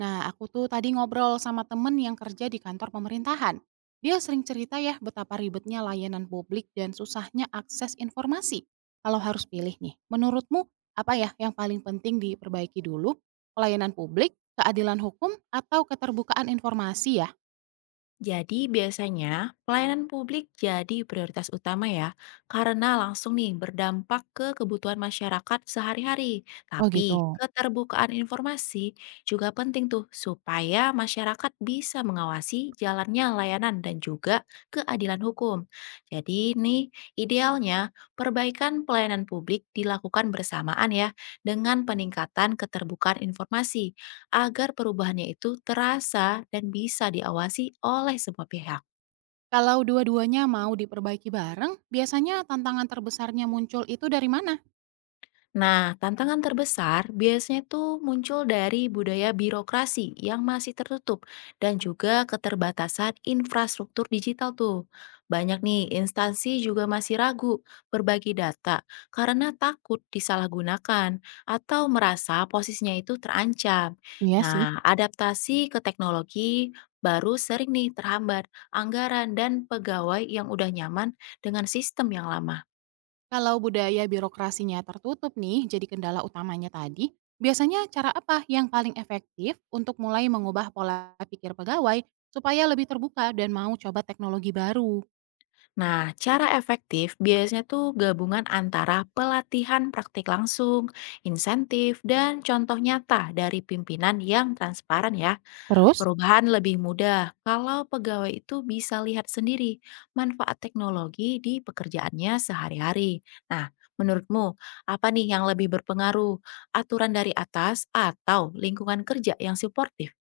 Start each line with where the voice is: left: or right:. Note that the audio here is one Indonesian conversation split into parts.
right: Nah, aku tuh tadi ngobrol sama temen yang kerja di kantor pemerintahan. Dia sering cerita ya betapa ribetnya layanan publik dan susahnya akses informasi. Kalau harus pilih nih, menurutmu apa ya yang paling penting diperbaiki dulu? Pelayanan publik, keadilan hukum, atau keterbukaan informasi ya?
left: Jadi biasanya pelayanan publik jadi prioritas utama ya, karena langsung nih berdampak ke kebutuhan masyarakat sehari-hari.
right: Oh
left: Tapi
right: gitu.
left: keterbukaan informasi juga penting tuh supaya masyarakat bisa mengawasi jalannya layanan dan juga keadilan hukum. Jadi nih idealnya perbaikan pelayanan publik dilakukan bersamaan ya dengan peningkatan keterbukaan informasi agar perubahannya itu terasa dan bisa diawasi oleh semua pihak.
right: Kalau dua-duanya mau diperbaiki bareng, biasanya tantangan terbesarnya muncul itu dari mana?
left: Nah, tantangan terbesar biasanya tuh muncul dari budaya birokrasi yang masih tertutup dan juga keterbatasan infrastruktur digital tuh. Banyak nih instansi juga masih ragu berbagi data karena takut disalahgunakan atau merasa posisinya itu terancam.
right: Iya sih.
left: Nah, adaptasi ke teknologi baru sering nih terhambat anggaran dan pegawai yang udah nyaman dengan sistem yang lama.
right: Kalau budaya birokrasinya tertutup nih, jadi kendala utamanya tadi, biasanya cara apa yang paling efektif untuk mulai mengubah pola pikir pegawai supaya lebih terbuka dan mau coba teknologi baru?
left: Nah, cara efektif biasanya tuh gabungan antara pelatihan praktik langsung, insentif, dan contoh nyata dari pimpinan yang transparan ya.
right: Terus?
left: Perubahan lebih mudah kalau pegawai itu bisa lihat sendiri manfaat teknologi di pekerjaannya sehari-hari. Nah, menurutmu apa nih yang lebih berpengaruh? Aturan dari atas atau lingkungan kerja yang suportif?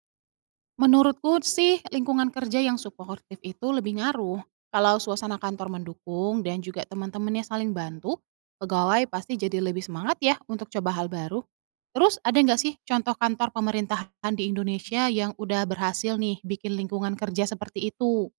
right: Menurutku sih lingkungan kerja yang suportif itu lebih ngaruh. Kalau suasana kantor mendukung dan juga teman-temannya saling bantu, pegawai pasti jadi lebih semangat ya untuk coba hal baru. Terus ada nggak sih contoh kantor pemerintahan di Indonesia yang udah berhasil nih bikin lingkungan kerja seperti itu?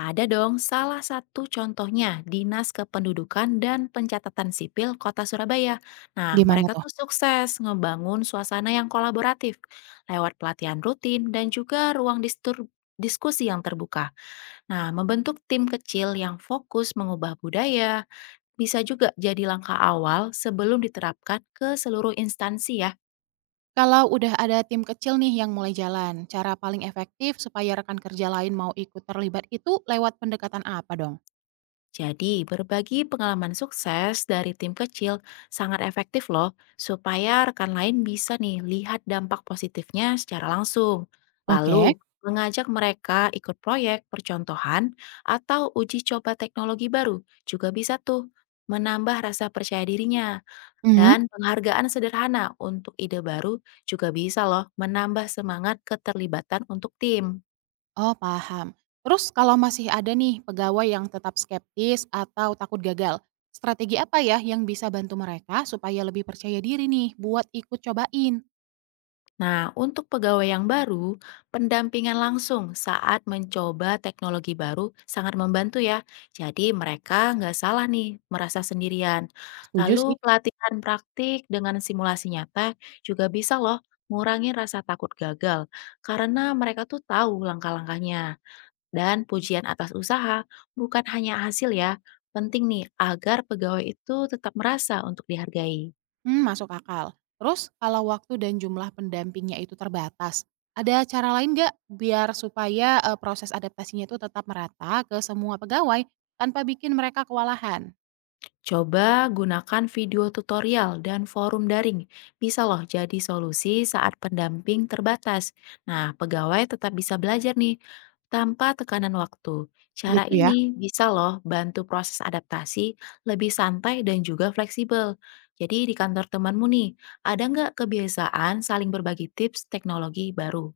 left: Ada dong, salah satu contohnya Dinas Kependudukan dan Pencatatan Sipil Kota Surabaya. Nah,
right: Gimana
left: mereka
right: tuh?
left: tuh sukses ngebangun suasana yang kolaboratif lewat pelatihan rutin dan juga ruang diskusi yang terbuka. Nah, membentuk tim kecil yang fokus mengubah budaya bisa juga jadi langkah awal sebelum diterapkan ke seluruh instansi ya.
right: Kalau udah ada tim kecil nih yang mulai jalan, cara paling efektif supaya rekan kerja lain mau ikut terlibat itu lewat pendekatan apa dong?
left: Jadi, berbagi pengalaman sukses dari tim kecil sangat efektif loh, supaya rekan lain bisa nih lihat dampak positifnya secara langsung.
right: Oke.
left: Lalu, mengajak mereka ikut proyek percontohan atau uji coba teknologi baru juga bisa tuh menambah rasa percaya dirinya.
right: Mhm.
left: Dan penghargaan sederhana untuk ide baru juga bisa loh menambah semangat keterlibatan untuk tim.
right: Oh, paham. Terus kalau masih ada nih pegawai yang tetap skeptis atau takut gagal, strategi apa ya yang bisa bantu mereka supaya lebih percaya diri nih buat ikut cobain?
left: Nah, untuk pegawai yang baru, pendampingan langsung saat mencoba teknologi baru sangat membantu ya. Jadi mereka nggak salah nih merasa sendirian.
right: Setuju
left: Lalu
right: sih.
left: pelatihan praktik dengan simulasi nyata juga bisa loh ngurangi rasa takut gagal karena mereka tuh tahu langkah-langkahnya. Dan pujian atas usaha bukan hanya hasil ya. Penting nih agar pegawai itu tetap merasa untuk dihargai.
right: Hmm, masuk akal. Terus kalau waktu dan jumlah pendampingnya itu terbatas, ada cara lain nggak biar supaya proses adaptasinya itu tetap merata ke semua pegawai tanpa bikin mereka kewalahan?
left: Coba gunakan video tutorial dan forum daring. Bisa loh jadi solusi saat pendamping terbatas. Nah, pegawai tetap bisa belajar nih tanpa tekanan waktu. Cara
right: Gitu ya.
left: ini bisa loh bantu proses adaptasi lebih santai dan juga fleksibel. Jadi di kantor temanmu nih, ada nggak kebiasaan saling berbagi tips teknologi baru?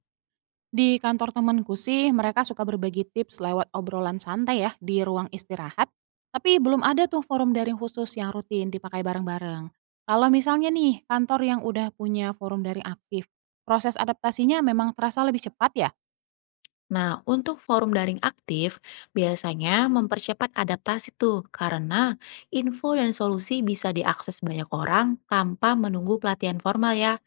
right: Di kantor temanku sih, mereka suka berbagi tips lewat obrolan santai ya di ruang istirahat. Tapi belum ada tuh forum daring khusus yang rutin dipakai bareng-bareng. Kalau misalnya nih, kantor yang udah punya forum daring aktif, proses adaptasinya memang terasa lebih cepat ya?
left: Nah, untuk forum daring aktif, biasanya mempercepat adaptasi tuh, karena info dan solusi bisa diakses banyak orang tanpa menunggu pelatihan formal ya.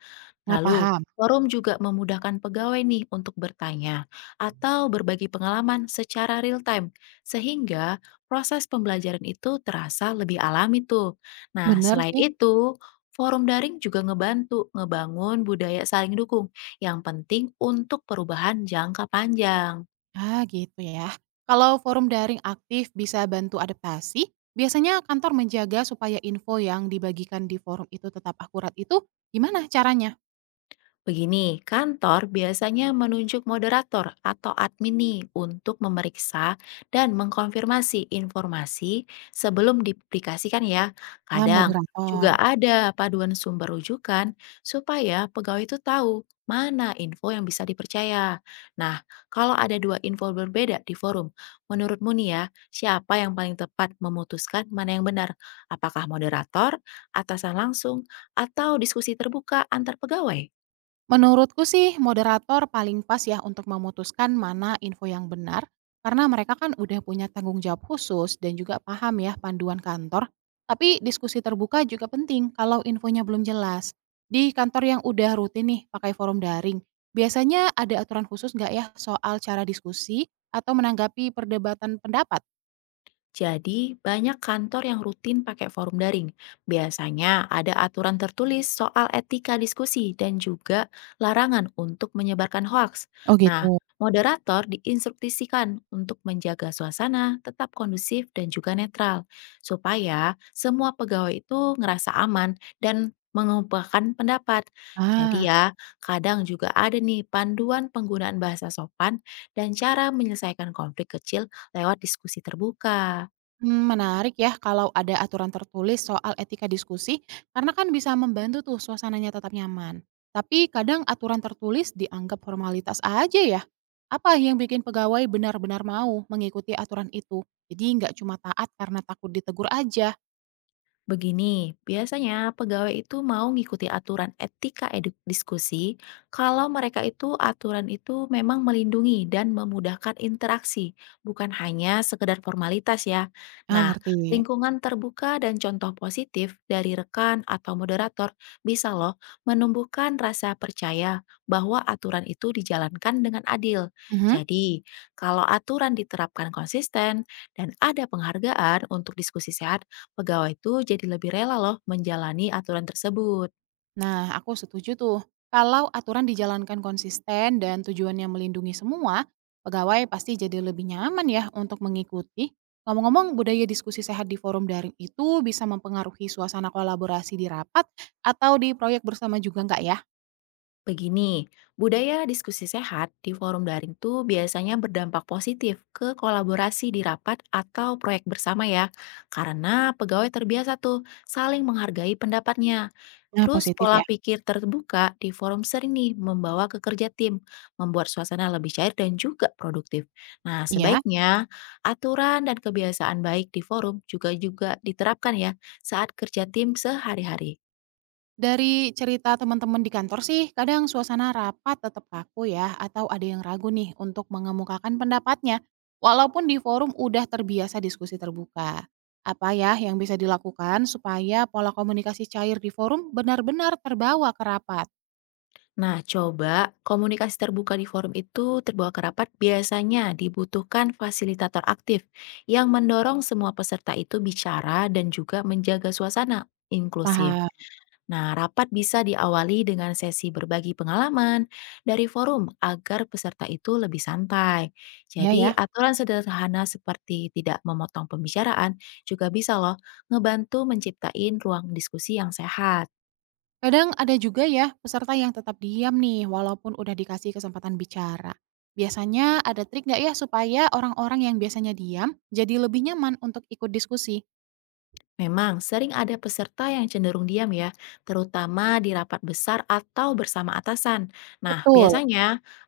right: Nah,
left: Lalu,
right: paham.
left: forum juga memudahkan pegawai nih untuk bertanya atau berbagi pengalaman secara real time, sehingga proses pembelajaran itu terasa lebih alami tuh. Nah,
right: Bener
left: selain
right: sih.
left: itu, forum daring juga ngebantu ngebangun budaya saling dukung yang penting untuk perubahan jangka panjang.
right: Ah, gitu ya. Kalau forum daring aktif bisa bantu adaptasi, biasanya kantor menjaga supaya info yang dibagikan di forum itu tetap akurat itu gimana caranya?
left: Begini, kantor biasanya menunjuk moderator atau admin nih untuk memeriksa dan mengkonfirmasi informasi sebelum dipublikasikan ya.
right: Nah,
left: Kadang
right: moderator.
left: juga ada paduan sumber rujukan supaya pegawai itu tahu mana info yang bisa dipercaya. Nah, kalau ada dua info berbeda di forum, menurutmu nih ya, siapa yang paling tepat memutuskan mana yang benar? Apakah moderator, atasan langsung, atau diskusi terbuka antar pegawai?
right: Menurutku sih moderator paling pas ya untuk memutuskan mana info yang benar, karena mereka kan udah punya tanggung jawab khusus dan juga paham ya panduan kantor. Tapi diskusi terbuka juga penting kalau infonya belum jelas. Di kantor yang udah rutin nih pakai forum daring, biasanya ada aturan khusus nggak ya soal cara diskusi atau menanggapi perdebatan pendapat?
left: Jadi, banyak kantor yang rutin pakai forum daring. Biasanya ada aturan tertulis soal etika diskusi dan juga larangan untuk menyebarkan hoaks.
right: Oh
left: Nah,
right: gitu.
left: moderator diinstruksikan untuk menjaga suasana tetap kondusif dan juga netral, supaya semua pegawai itu ngerasa aman dan mengumpulkan pendapat. Jadi
right: Ah.
left: ya, kadang juga ada nih panduan penggunaan bahasa sopan dan cara menyelesaikan konflik kecil lewat diskusi terbuka.
right: Mmm, menarik ya kalau ada aturan tertulis soal etika diskusi, karena kan bisa membantu tuh suasananya tetap nyaman. Tapi kadang aturan tertulis dianggap formalitas aja ya. Apa yang bikin pegawai benar-benar mau mengikuti aturan itu? Jadi nggak cuma taat karena takut ditegur aja.
left: Begini, biasanya pegawai itu mau ngikuti aturan etika diskusi kalau mereka itu aturan itu memang melindungi dan memudahkan interaksi, bukan hanya sekedar formalitas ya.
right: Ah,
left: Nah,
right: ngerti.
left: lingkungan terbuka dan contoh positif dari rekan atau moderator bisa loh menumbuhkan rasa percaya bahwa aturan itu dijalankan dengan adil.
right: Mhm.
left: Jadi, kalau aturan diterapkan konsisten dan ada penghargaan untuk diskusi sehat, pegawai itu jadi lebih rela loh menjalani aturan tersebut.
right: Nah, aku setuju tuh. Kalau aturan dijalankan konsisten dan tujuannya melindungi semua, pegawai pasti jadi lebih nyaman ya untuk mengikuti. Ngomong-ngomong, budaya diskusi sehat di forum daring itu bisa mempengaruhi suasana kolaborasi di rapat atau di proyek bersama juga nggak ya?
left: Begini, budaya diskusi sehat di forum daring tuh biasanya berdampak positif ke kolaborasi di rapat atau proyek bersama ya. Karena pegawai terbiasa tuh saling menghargai pendapatnya.
right: Nah,
left: Terus
right: positif
left: pola
right: ya.
left: pikir terbuka di forum sering nih membawa ke kerja tim, membuat suasana lebih cair dan juga produktif. Nah,
right: Iya.
left: sebaiknya aturan dan kebiasaan baik di forum juga juga diterapkan ya saat kerja tim sehari-hari.
right: Dari cerita teman-teman di kantor sih, kadang suasana rapat tetap kaku ya, atau ada yang ragu nih untuk mengemukakan pendapatnya, walaupun di forum udah terbiasa diskusi terbuka. Apa ya yang bisa dilakukan supaya pola komunikasi cair di forum benar-benar terbawa ke rapat?
left: Nah, coba komunikasi terbuka di forum itu terbawa ke rapat biasanya dibutuhkan fasilitator aktif yang mendorong semua peserta itu bicara dan juga menjaga suasana inklusif.
right: Paham,
left: Nah, rapat bisa diawali dengan sesi berbagi pengalaman dari forum agar peserta itu lebih santai.
right: ya
left: Jadi,
right: ya.
left: aturan sederhana seperti tidak memotong pembicaraan juga bisa loh ngebantu menciptain ruang diskusi yang sehat.
right: Kadang ada juga ya peserta yang tetap diam nih walaupun udah dikasih kesempatan bicara. Biasanya ada trik nggak ya supaya orang-orang yang biasanya diam jadi lebih nyaman untuk ikut diskusi?
left: Memang sering ada peserta yang cenderung diam ya, terutama di rapat besar atau bersama atasan. Nah,
right: Betul.
left: biasanya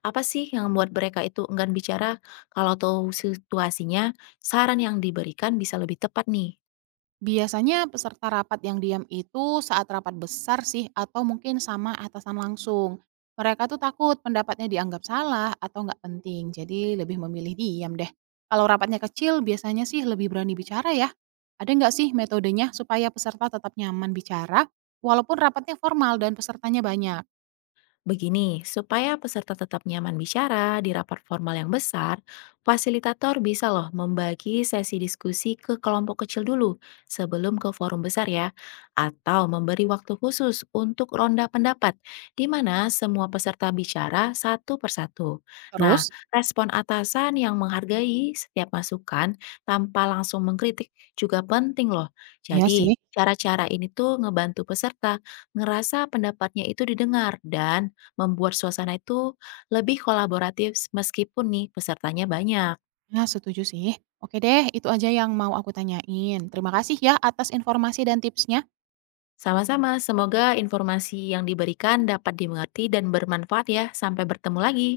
left: apa sih yang membuat mereka itu enggan bicara? Kalau tahu situasinya, saran yang diberikan bisa lebih tepat nih.
right: Biasanya peserta rapat yang diam itu saat rapat besar sih atau mungkin sama atasan langsung. Mereka tuh takut pendapatnya dianggap salah atau nggak penting, jadi lebih memilih diam deh. Kalau rapatnya kecil, biasanya sih lebih berani bicara ya. Ada nggak sih metodenya supaya peserta tetap nyaman bicara, walaupun rapatnya formal dan pesertanya banyak?
left: Begini, supaya peserta tetap nyaman bicara di rapat formal yang besar, fasilitator bisa loh membagi sesi diskusi ke kelompok kecil dulu sebelum ke forum besar ya, atau memberi waktu khusus untuk ronda pendapat di mana semua peserta bicara satu persatu. Nah,
right: Terus?
left: respon atasan yang menghargai setiap masukan tanpa langsung mengkritik juga penting loh.
right: Iya sih.
left: Jadi, cara-cara ini tuh ngebantu peserta ngerasa pendapatnya itu didengar dan membuat suasana itu lebih kolaboratif meskipun nih pesertanya banyak.
right: Nah, setuju sih. Oke deh, itu aja yang mau aku tanyain. Terima kasih ya atas informasi dan tipsnya.
left: Sama-sama, semoga informasi yang diberikan dapat dimengerti dan bermanfaat ya. Sampai bertemu lagi.